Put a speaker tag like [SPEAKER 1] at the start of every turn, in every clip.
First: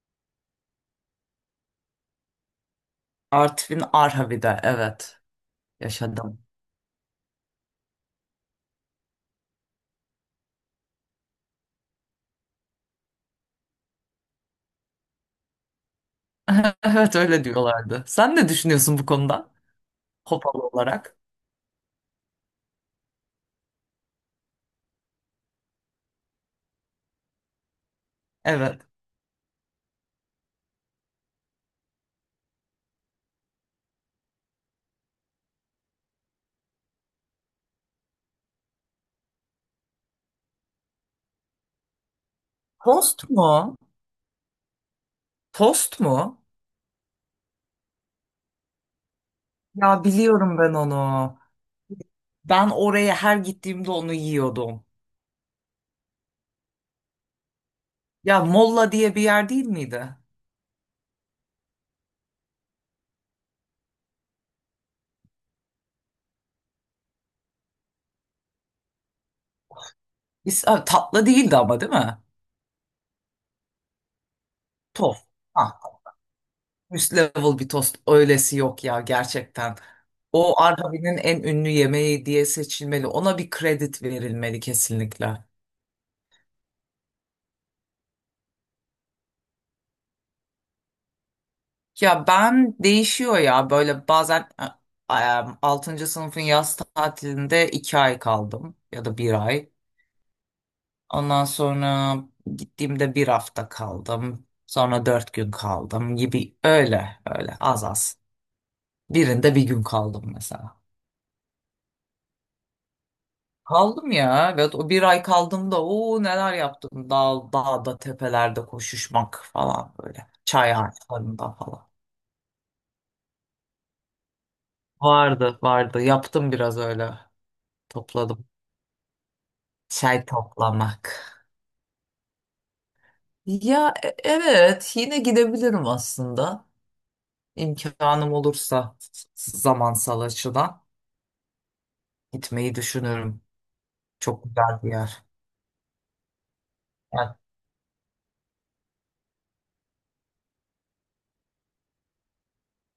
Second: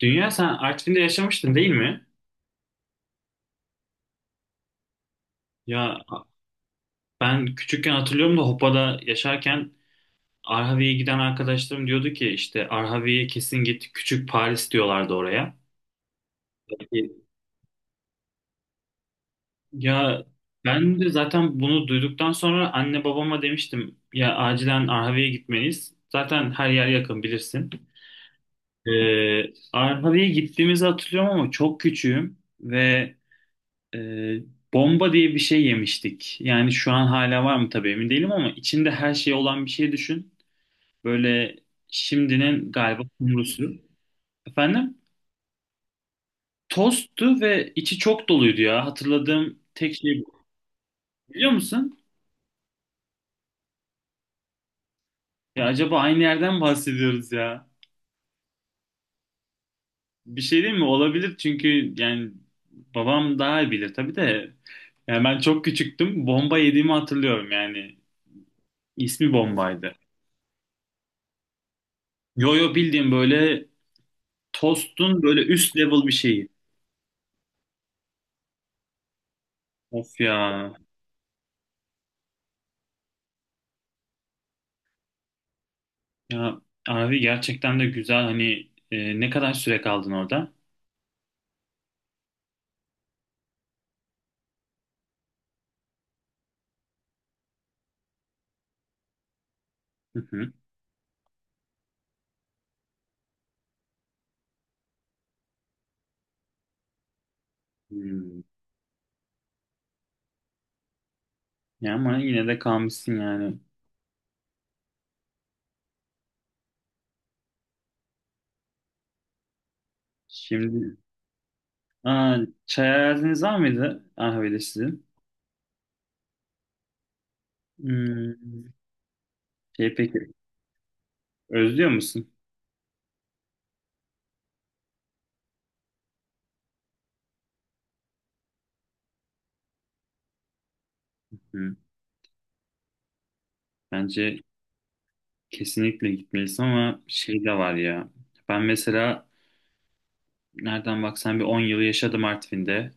[SPEAKER 1] Dünya, sen Artvin'de yaşamıştın, değil mi?
[SPEAKER 2] Artvin Arhavi'de evet
[SPEAKER 1] Ya,
[SPEAKER 2] yaşadım.
[SPEAKER 1] ben küçükken hatırlıyorum da Hopa'da yaşarken Arhavi'ye giden arkadaşlarım diyordu ki işte Arhavi'ye kesin git, küçük Paris diyorlardı oraya.
[SPEAKER 2] Evet öyle diyorlardı. Sen ne düşünüyorsun bu konuda?
[SPEAKER 1] Ya,
[SPEAKER 2] Hopalı
[SPEAKER 1] ben de
[SPEAKER 2] olarak.
[SPEAKER 1] zaten bunu duyduktan sonra anne babama demiştim ya acilen Arhavi'ye gitmeliyiz. Zaten her yer yakın, bilirsin.
[SPEAKER 2] Evet.
[SPEAKER 1] Arhavi'ye gittiğimizi hatırlıyorum ama çok küçüğüm ve Ee, bomba diye bir şey yemiştik. Yani şu an hala var mı tabii emin değilim ama içinde her şey olan bir şey düşün. Böyle şimdinin galiba
[SPEAKER 2] Tost
[SPEAKER 1] kumrusu.
[SPEAKER 2] mu?
[SPEAKER 1] Efendim?
[SPEAKER 2] Tost mu?
[SPEAKER 1] Tosttu ve içi çok doluydu ya. Hatırladığım tek
[SPEAKER 2] Ya
[SPEAKER 1] şey bu.
[SPEAKER 2] biliyorum ben onu.
[SPEAKER 1] Biliyor musun?
[SPEAKER 2] Ben oraya her gittiğimde onu yiyordum.
[SPEAKER 1] Ya acaba aynı yerden bahsediyoruz ya.
[SPEAKER 2] Ya Molla diye bir yer değil miydi?
[SPEAKER 1] Bir şey değil mi? Olabilir çünkü yani babam daha iyi bilir tabii de. Yani ben çok küçüktüm. Bomba yediğimi hatırlıyorum yani. İsmi bombaydı.
[SPEAKER 2] Tatlı değildi ama değil mi?
[SPEAKER 1] Yo yo, bildiğim böyle tost'un
[SPEAKER 2] Tost.
[SPEAKER 1] böyle
[SPEAKER 2] Ha,
[SPEAKER 1] üst level bir şeyi.
[SPEAKER 2] üst level bir tost. Öylesi yok ya gerçekten.
[SPEAKER 1] Of
[SPEAKER 2] O
[SPEAKER 1] ya.
[SPEAKER 2] Arhavi'nin en ünlü yemeği diye seçilmeli. Ona bir kredi verilmeli kesinlikle.
[SPEAKER 1] Ya abi, gerçekten de güzel. Hani ne kadar süre kaldın orada?
[SPEAKER 2] Ya ben değişiyor ya böyle bazen e, e, sınıfın yaz tatilinde 2 ay kaldım ya da bir ay.
[SPEAKER 1] Hı hı.
[SPEAKER 2] Ondan sonra gittiğimde bir hafta kaldım. Sonra 4 gün kaldım gibi öyle öyle az az.
[SPEAKER 1] Hmm.
[SPEAKER 2] Birinde bir gün kaldım mesela.
[SPEAKER 1] Ya ama yine de kalmışsın yani.
[SPEAKER 2] Kaldım ya ve o bir ay kaldığımda o neler yaptım. Dağda tepelerde koşuşmak falan böyle. Çay
[SPEAKER 1] Şimdi
[SPEAKER 2] ağaçlarında falan.
[SPEAKER 1] aa, çay araziniz var mıydı Ahve'de sizin?
[SPEAKER 2] Vardı vardı yaptım biraz öyle topladım.
[SPEAKER 1] Hmm. Şey,
[SPEAKER 2] Çay
[SPEAKER 1] peki
[SPEAKER 2] toplamak.
[SPEAKER 1] özlüyor musun?
[SPEAKER 2] Ya evet yine gidebilirim aslında. İmkanım olursa zamansal açıdan
[SPEAKER 1] Hı.
[SPEAKER 2] gitmeyi düşünüyorum.
[SPEAKER 1] Bence
[SPEAKER 2] Çok güzel bir yer.
[SPEAKER 1] kesinlikle gitmelisin ama
[SPEAKER 2] Evet.
[SPEAKER 1] şey de var ya. Ben mesela nereden baksan bir 10 yıl yaşadım Artvin'de.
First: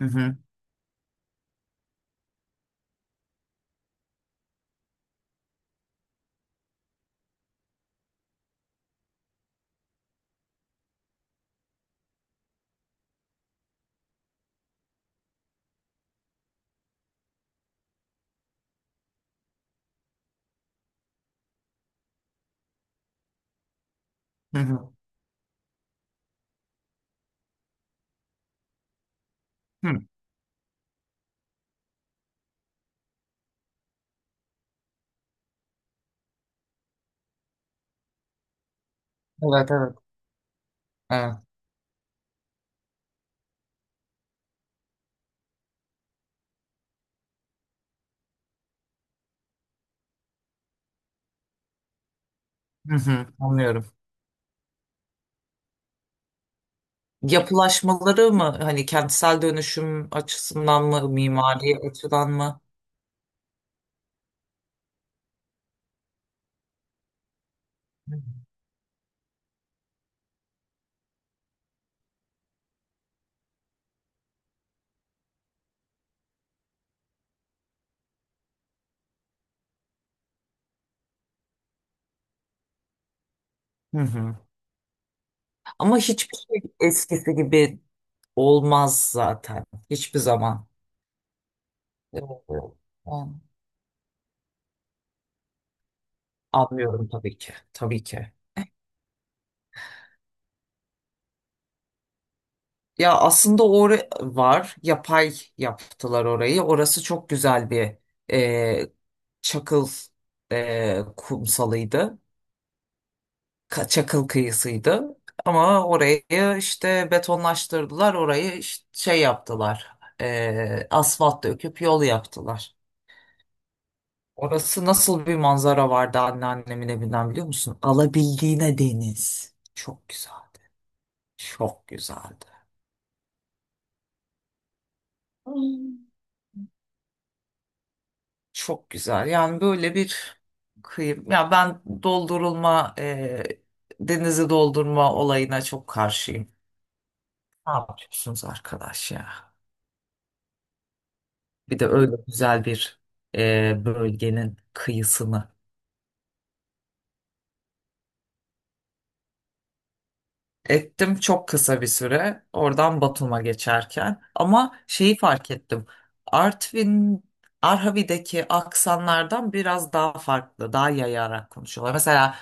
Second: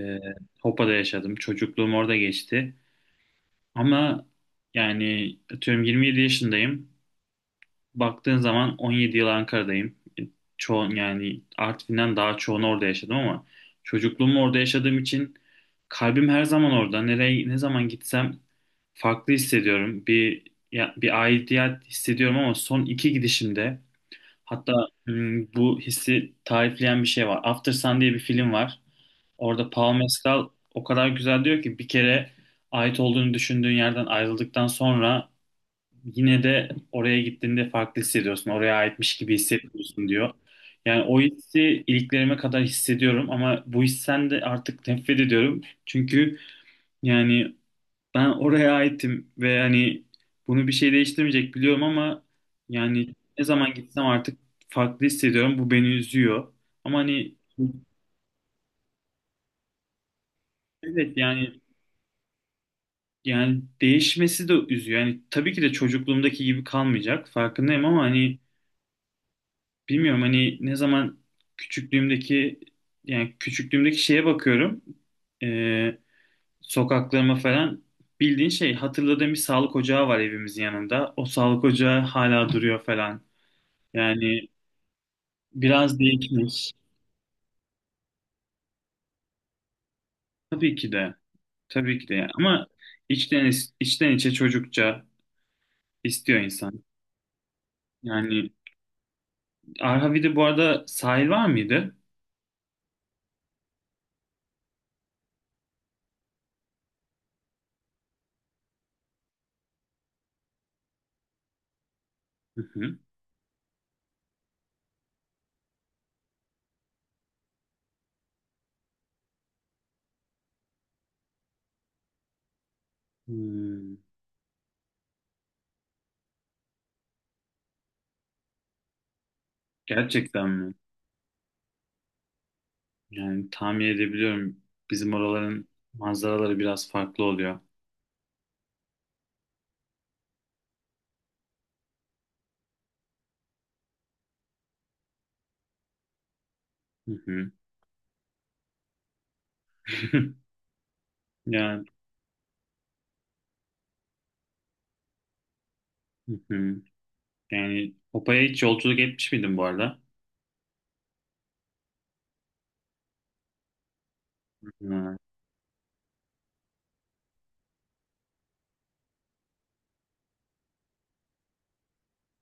[SPEAKER 2] Hı hı,
[SPEAKER 1] Hopa'da yaşadım. Çocukluğum orada geçti. Ama yani atıyorum 27 yaşındayım. Baktığın zaman 17 yıl Ankara'dayım. Çoğun yani Artvin'den daha çoğunu orada yaşadım ama çocukluğumu orada yaşadığım için kalbim her zaman orada. Nereye ne zaman gitsem farklı hissediyorum. Bir bir aidiyet hissediyorum ama son iki gidişimde
[SPEAKER 2] hı
[SPEAKER 1] hatta
[SPEAKER 2] hı,
[SPEAKER 1] bu hissi tarifleyen bir şey var. After Sun diye bir film var. Orada Pau
[SPEAKER 2] hı.
[SPEAKER 1] Mescal o kadar güzel diyor ki: bir kere ait olduğunu düşündüğün yerden ayrıldıktan sonra yine de oraya gittiğinde farklı hissediyorsun. Oraya aitmiş gibi
[SPEAKER 2] Evet, evet.
[SPEAKER 1] hissetmiyorsun, diyor. Yani o
[SPEAKER 2] Evet.
[SPEAKER 1] hissi iliklerime kadar hissediyorum ama bu hissen de artık nefret ediyorum. Çünkü yani ben oraya aitim ve hani bunu bir şey değiştirmeyecek biliyorum ama
[SPEAKER 2] Hı
[SPEAKER 1] yani
[SPEAKER 2] hı,
[SPEAKER 1] ne zaman
[SPEAKER 2] anlıyorum.
[SPEAKER 1] gitsem artık farklı hissediyorum. Bu beni üzüyor. Ama hani
[SPEAKER 2] Yapılaşmaları mı hani kentsel dönüşüm açısından mı
[SPEAKER 1] evet yani,
[SPEAKER 2] mimari açıdan mı?
[SPEAKER 1] yani değişmesi de üzüyor. Yani tabii ki de çocukluğumdaki gibi kalmayacak. Farkındayım ama hani bilmiyorum, hani ne zaman küçüklüğümdeki, yani küçüklüğümdeki şeye bakıyorum. Ee, sokaklarıma falan, bildiğin şey hatırladığım bir sağlık ocağı var evimizin yanında. O sağlık ocağı hala duruyor falan.
[SPEAKER 2] Hı hı.
[SPEAKER 1] Yani biraz
[SPEAKER 2] Ama hiçbir şey
[SPEAKER 1] değişmiş.
[SPEAKER 2] eskisi gibi olmaz zaten. Hiçbir zaman.
[SPEAKER 1] Tabii ki de. Tabii ki de yani.
[SPEAKER 2] Evet.
[SPEAKER 1] Ama içten, içten içe çocukça istiyor insan.
[SPEAKER 2] Anlıyorum tabii ki. Tabii ki.
[SPEAKER 1] Yani Arhavi'de bu arada sahil var mıydı?
[SPEAKER 2] Ya aslında var. Yapay yaptılar orayı. Orası çok güzel bir e, çakıl kumsalıydı. Çakıl kıyısıydı. Ama orayı işte betonlaştırdılar. Orayı işte şey yaptılar. Asfalt döküp yol yaptılar.
[SPEAKER 1] Hmm,
[SPEAKER 2] Orası nasıl bir manzara vardı anneannemin evinden biliyor musun? Alabildiğine deniz. Çok güzel.
[SPEAKER 1] gerçekten mi?
[SPEAKER 2] Çok güzeldi.
[SPEAKER 1] Yani tahmin edebiliyorum. Bizim oraların manzaraları biraz farklı oluyor.
[SPEAKER 2] Çok güzel. Yani böyle bir kıyım. Ya ben denizi doldurma olayına çok karşıyım.
[SPEAKER 1] Hı hı.
[SPEAKER 2] Ne yapıyorsunuz arkadaş ya? Bir
[SPEAKER 1] Yani,
[SPEAKER 2] de öyle güzel bir bölgenin kıyısını.
[SPEAKER 1] hı hı. Yani Hopa'ya hiç yolculuk etmiş miydin bu arada?
[SPEAKER 2] Ettim çok kısa bir süre oradan Batum'a geçerken. Ama
[SPEAKER 1] Ha,
[SPEAKER 2] şeyi fark ettim. Artvin, Arhavi'deki aksanlardan biraz daha farklı, daha yayarak konuşuyorlar. Mesela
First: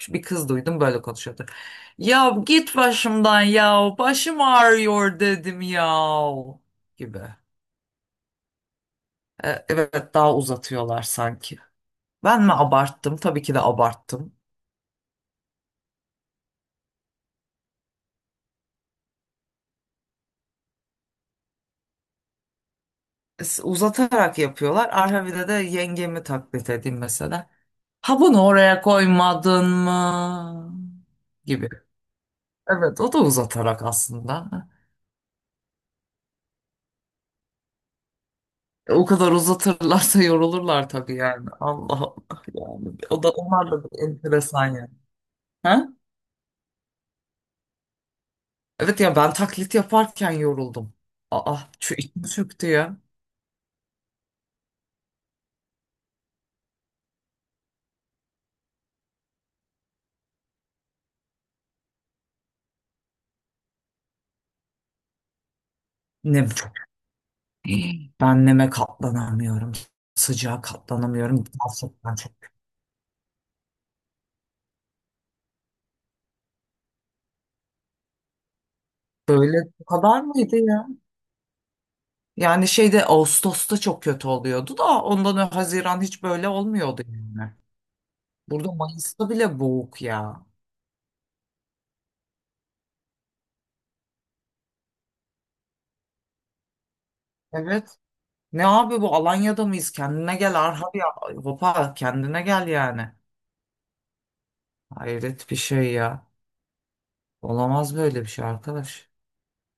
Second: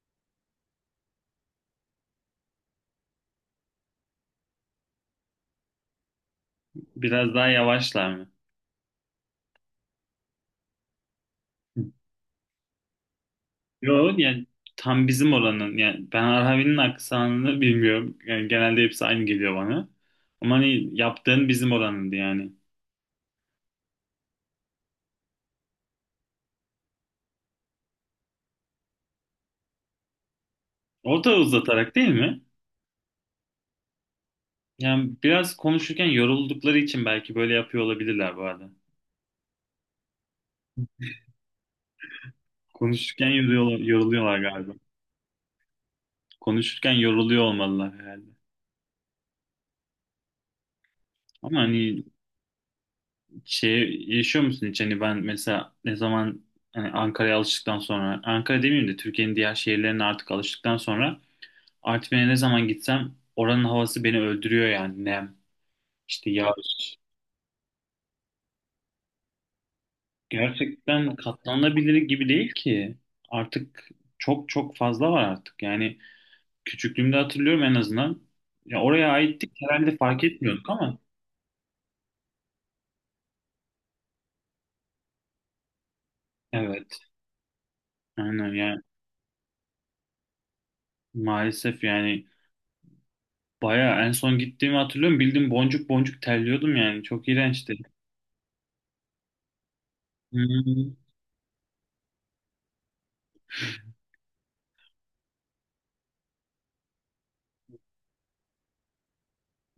[SPEAKER 2] şu bir kız duydum böyle konuşuyordu. Ya git başımdan ya başım ağrıyor dedim ya gibi.
[SPEAKER 1] biraz daha yavaşlar mı?
[SPEAKER 2] Evet daha uzatıyorlar sanki. Ben mi abarttım? Tabii ki de
[SPEAKER 1] Yok
[SPEAKER 2] abarttım.
[SPEAKER 1] yani, tam bizim oranın. Yani ben Arhavin'in aksanını bilmiyorum. Yani genelde hepsi aynı geliyor bana. Ama hani yaptığın bizim oranındı yani.
[SPEAKER 2] Uzatarak yapıyorlar. Arhavide de yengemi taklit edeyim mesela. Ha bunu oraya koymadın mı?
[SPEAKER 1] Orta
[SPEAKER 2] Gibi.
[SPEAKER 1] uzatarak değil mi?
[SPEAKER 2] Evet o da uzatarak aslında.
[SPEAKER 1] Yani biraz konuşurken yoruldukları için belki böyle yapıyor olabilirler bu arada.
[SPEAKER 2] O kadar uzatırlarsa yorulurlar tabii yani. Allah Allah yani. O
[SPEAKER 1] Konuşurken
[SPEAKER 2] da onlar
[SPEAKER 1] yoruluyorlar,
[SPEAKER 2] da bir
[SPEAKER 1] yoruluyorlar
[SPEAKER 2] enteresan
[SPEAKER 1] galiba.
[SPEAKER 2] yani. Ha?
[SPEAKER 1] Konuşurken yoruluyor olmalılar herhalde.
[SPEAKER 2] Evet ya ben taklit yaparken yoruldum. Aa
[SPEAKER 1] Ama
[SPEAKER 2] şu
[SPEAKER 1] hani
[SPEAKER 2] içim çöktü ya.
[SPEAKER 1] şey yaşıyor musun hiç? Hani ben mesela ne zaman hani Ankara'ya alıştıktan sonra, Ankara demeyeyim de Türkiye'nin diğer şehirlerine artık alıştıktan sonra Artvin'e ne zaman gitsem oranın havası beni öldürüyor yani. Nem, işte
[SPEAKER 2] Nem çok.
[SPEAKER 1] yağış.
[SPEAKER 2] Ben neme katlanamıyorum. Sıcağa
[SPEAKER 1] Gerçekten
[SPEAKER 2] katlanamıyorum.
[SPEAKER 1] katlanabilir
[SPEAKER 2] Gerçekten
[SPEAKER 1] gibi
[SPEAKER 2] çok.
[SPEAKER 1] değil ki. Artık çok çok fazla var artık. Yani küçüklüğümde hatırlıyorum en azından. Ya oraya aittik
[SPEAKER 2] Böyle bu
[SPEAKER 1] herhalde,
[SPEAKER 2] kadar
[SPEAKER 1] fark
[SPEAKER 2] mıydı
[SPEAKER 1] etmiyorduk
[SPEAKER 2] ya?
[SPEAKER 1] ama.
[SPEAKER 2] Yani şeyde Ağustos'ta çok kötü oluyordu da ondan önce Haziran hiç böyle
[SPEAKER 1] Evet.
[SPEAKER 2] olmuyordu yani.
[SPEAKER 1] Aynen
[SPEAKER 2] Burada
[SPEAKER 1] yani,
[SPEAKER 2] Mayıs'ta bile boğuk ya.
[SPEAKER 1] maalesef yani bayağı en son gittiğimi hatırlıyorum. Bildim boncuk boncuk terliyordum yani. Çok iğrençti.
[SPEAKER 2] Evet. Ne abi bu Alanya'da mıyız? Kendine gel Arhar
[SPEAKER 1] Hmm.
[SPEAKER 2] ya. Hopa kendine gel yani. Hayret bir şey ya. Olamaz böyle bir şey arkadaş.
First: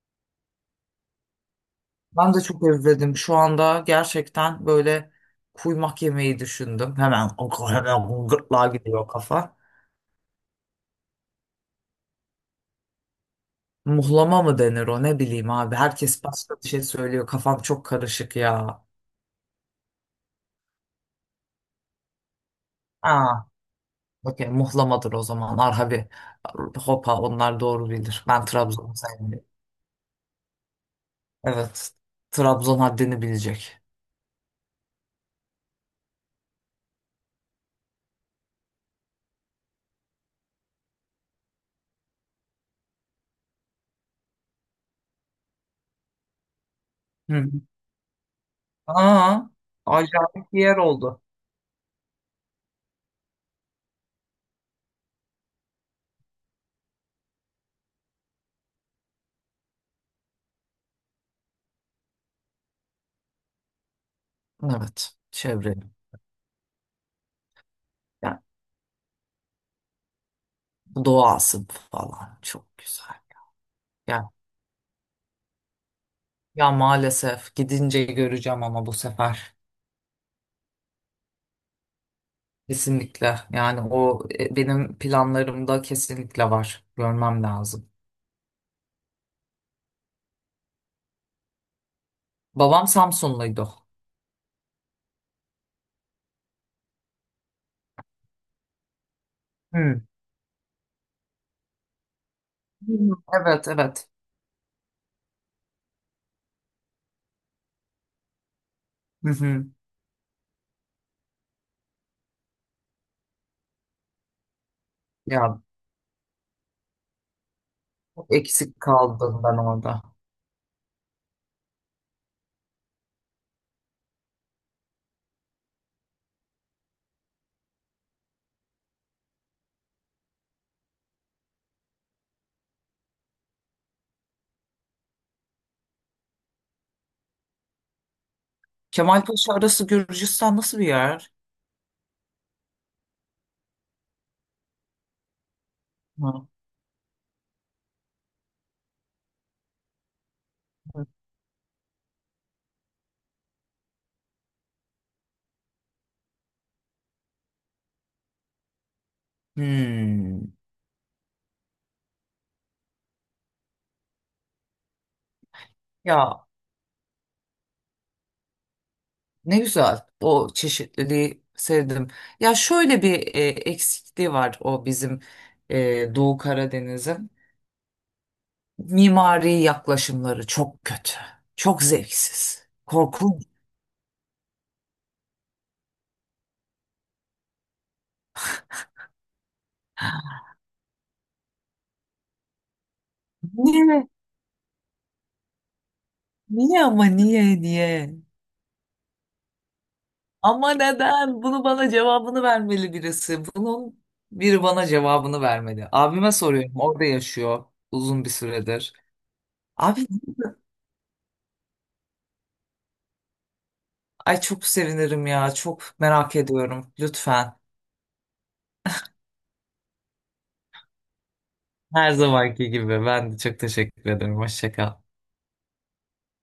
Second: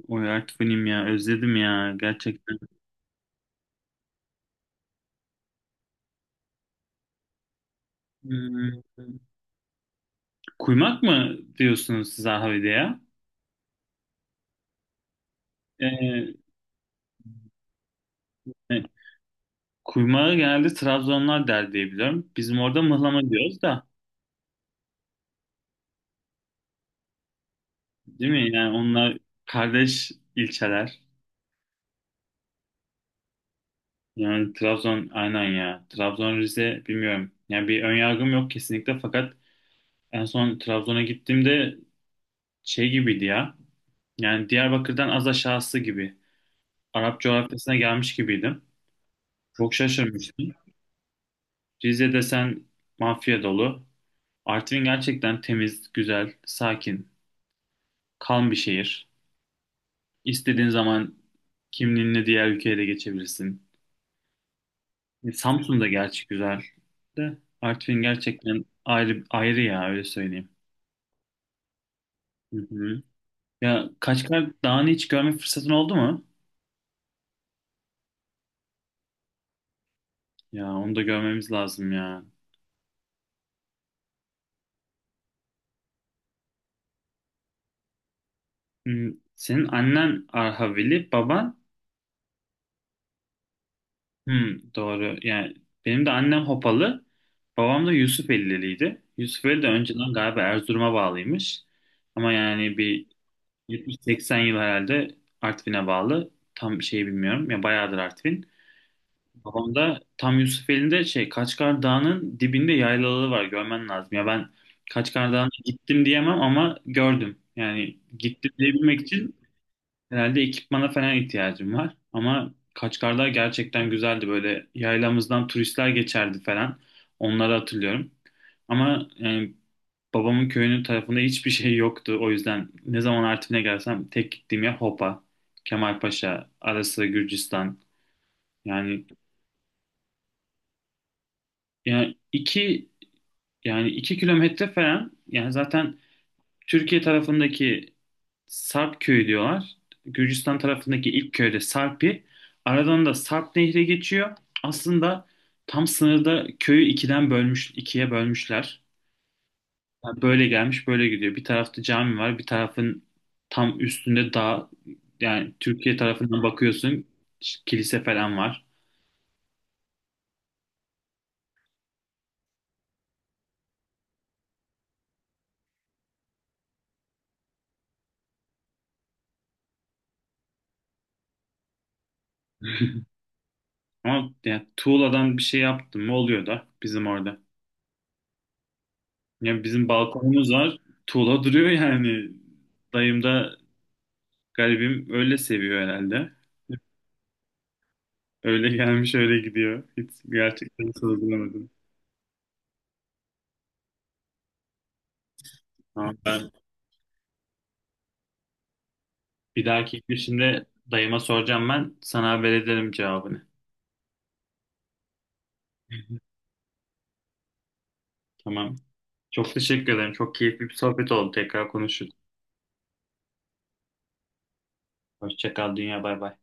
[SPEAKER 1] Oy, artık benim ya, özledim ya
[SPEAKER 2] Ben de
[SPEAKER 1] gerçekten.
[SPEAKER 2] çok özledim. Şu anda gerçekten böyle kuymak yemeği düşündüm. Hemen o hemen gırtlağa
[SPEAKER 1] Hmm.
[SPEAKER 2] gidiyor kafa.
[SPEAKER 1] Kuymak mı diyorsunuz siz Ahvede ya?
[SPEAKER 2] Muhlama mı denir o ne bileyim abi. Herkes
[SPEAKER 1] Ee,
[SPEAKER 2] başka bir şey söylüyor. Kafam çok karışık ya.
[SPEAKER 1] e, kuymağı genelde Trabzonlar der diye biliyorum. Bizim orada mıhlama
[SPEAKER 2] Aa,
[SPEAKER 1] diyoruz da,
[SPEAKER 2] okey muhlamadır o zaman. Arhavi. Hopa onlar doğru bilir.
[SPEAKER 1] değil
[SPEAKER 2] Ben
[SPEAKER 1] mi? Yani
[SPEAKER 2] Trabzon'u
[SPEAKER 1] onlar
[SPEAKER 2] sevmiyorum.
[SPEAKER 1] kardeş ilçeler.
[SPEAKER 2] Evet. Trabzon haddini bilecek.
[SPEAKER 1] Yani Trabzon aynen ya. Trabzon, Rize bilmiyorum. Yani bir ön yargım yok kesinlikle, fakat en son Trabzon'a gittiğimde şey gibiydi ya. Yani Diyarbakır'dan az aşağısı gibi. Arap
[SPEAKER 2] Hı.
[SPEAKER 1] coğrafyasına gelmiş gibiydim.
[SPEAKER 2] Aa,
[SPEAKER 1] Çok şaşırmıştım.
[SPEAKER 2] acayip bir yer oldu.
[SPEAKER 1] Rize desen mafya dolu. Artvin gerçekten temiz, güzel, sakin, kalm bir şehir. İstediğin zaman kimliğinle diğer ülkeye de geçebilirsin.
[SPEAKER 2] Evet.
[SPEAKER 1] Samsun da
[SPEAKER 2] Çevrenin.
[SPEAKER 1] gerçi güzel de Artvin
[SPEAKER 2] Yani
[SPEAKER 1] gerçekten ayrı ayrı ya, öyle söyleyeyim.
[SPEAKER 2] doğası falan
[SPEAKER 1] Hı
[SPEAKER 2] çok
[SPEAKER 1] hı.
[SPEAKER 2] güzel.
[SPEAKER 1] Ya Kaçkar Dağı'nı hiç görme fırsatın oldu mu?
[SPEAKER 2] Ya maalesef gidince göreceğim ama bu sefer.
[SPEAKER 1] Ya onu da görmemiz lazım ya.
[SPEAKER 2] Kesinlikle. Yani o benim planlarımda kesinlikle var. Görmem lazım.
[SPEAKER 1] Hmm, senin annen Arhavili, baban.
[SPEAKER 2] Babam Samsunluydu.
[SPEAKER 1] Hmm, doğru. Yani benim de annem Hopalı, babam da Yusufeliliydi. Yusufeli de
[SPEAKER 2] Hı. Hı.
[SPEAKER 1] önceden galiba Erzurum'a bağlıymış. Ama yani bir
[SPEAKER 2] Evet, evet.
[SPEAKER 1] 70-80 yıl herhalde Artvin'e bağlı. Tam şey bilmiyorum. Ya bayağıdır Artvin.
[SPEAKER 2] Hı hı.
[SPEAKER 1] Babam da tam Yusufeli'nde şey Kaçkar Dağı'nın dibinde yaylaları var. Görmen lazım. Ya ben Kaçkar Dağı'na
[SPEAKER 2] Ya
[SPEAKER 1] gittim diyemem ama gördüm. Yani
[SPEAKER 2] çok
[SPEAKER 1] gittim
[SPEAKER 2] eksik
[SPEAKER 1] diyebilmek için
[SPEAKER 2] kaldım ben orada.
[SPEAKER 1] herhalde ekipmana falan ihtiyacım var. Ama Kaçkarlar gerçekten güzeldi. Böyle yaylamızdan turistler geçerdi falan. Onları hatırlıyorum. Ama yani babamın köyünün tarafında hiçbir şey yoktu. O yüzden ne zaman Artvin'e gelsem tek gittiğim yer Hopa, Kemalpaşa, ara sıra Gürcistan. Yani,
[SPEAKER 2] Kemalpaşa arası Gürcistan nasıl bir yer?
[SPEAKER 1] yani iki yani iki kilometre falan yani. Zaten
[SPEAKER 2] Hı.
[SPEAKER 1] Türkiye tarafındaki Sarp köyü diyorlar. Gürcistan
[SPEAKER 2] Hı.
[SPEAKER 1] tarafındaki ilk köyde Sarpi. Aradan da Sarp Nehri geçiyor. Aslında tam sınırda köyü ikiye bölmüşler. Yani böyle
[SPEAKER 2] Hmm.
[SPEAKER 1] gelmiş, böyle gidiyor. Bir tarafta cami var, bir tarafın tam üstünde dağ. Yani Türkiye tarafından
[SPEAKER 2] Ya
[SPEAKER 1] bakıyorsun, kilise falan var.
[SPEAKER 2] ne güzel. O çeşitliliği sevdim. Ya şöyle bir eksikliği var o bizim Doğu Karadeniz'in. Mimari yaklaşımları çok kötü. Çok zevksiz. Korkunç.
[SPEAKER 1] Ama yani tuğladan bir şey yaptım mı oluyor da bizim orada. Yani bizim balkonumuz var. Tuğla duruyor yani. Dayım da
[SPEAKER 2] Niye?
[SPEAKER 1] garibim öyle seviyor herhalde.
[SPEAKER 2] Niye ama niye niye?
[SPEAKER 1] Öyle gelmiş öyle gidiyor. Hiç
[SPEAKER 2] Ama
[SPEAKER 1] gerçekten
[SPEAKER 2] neden? Bunu
[SPEAKER 1] sorgulamadım.
[SPEAKER 2] bana cevabını vermeli birisi. Bunun biri bana cevabını vermeli.
[SPEAKER 1] Tamam,
[SPEAKER 2] Abime
[SPEAKER 1] ben
[SPEAKER 2] soruyorum. Orada yaşıyor uzun bir süredir.
[SPEAKER 1] bir dahaki
[SPEAKER 2] Abi
[SPEAKER 1] gidişimde dayıma soracağım ben. Sana haber ederim cevabını.
[SPEAKER 2] ay çok sevinirim ya. Çok
[SPEAKER 1] Hı hı.
[SPEAKER 2] merak ediyorum. Lütfen.
[SPEAKER 1] Tamam. Çok teşekkür ederim. Çok keyifli bir sohbet oldu. Tekrar konuşuruz.
[SPEAKER 2] Her zamanki gibi. Ben de çok teşekkür ederim. Hoşça kal.
[SPEAKER 1] Hoşça kal. Dünya, bay bay.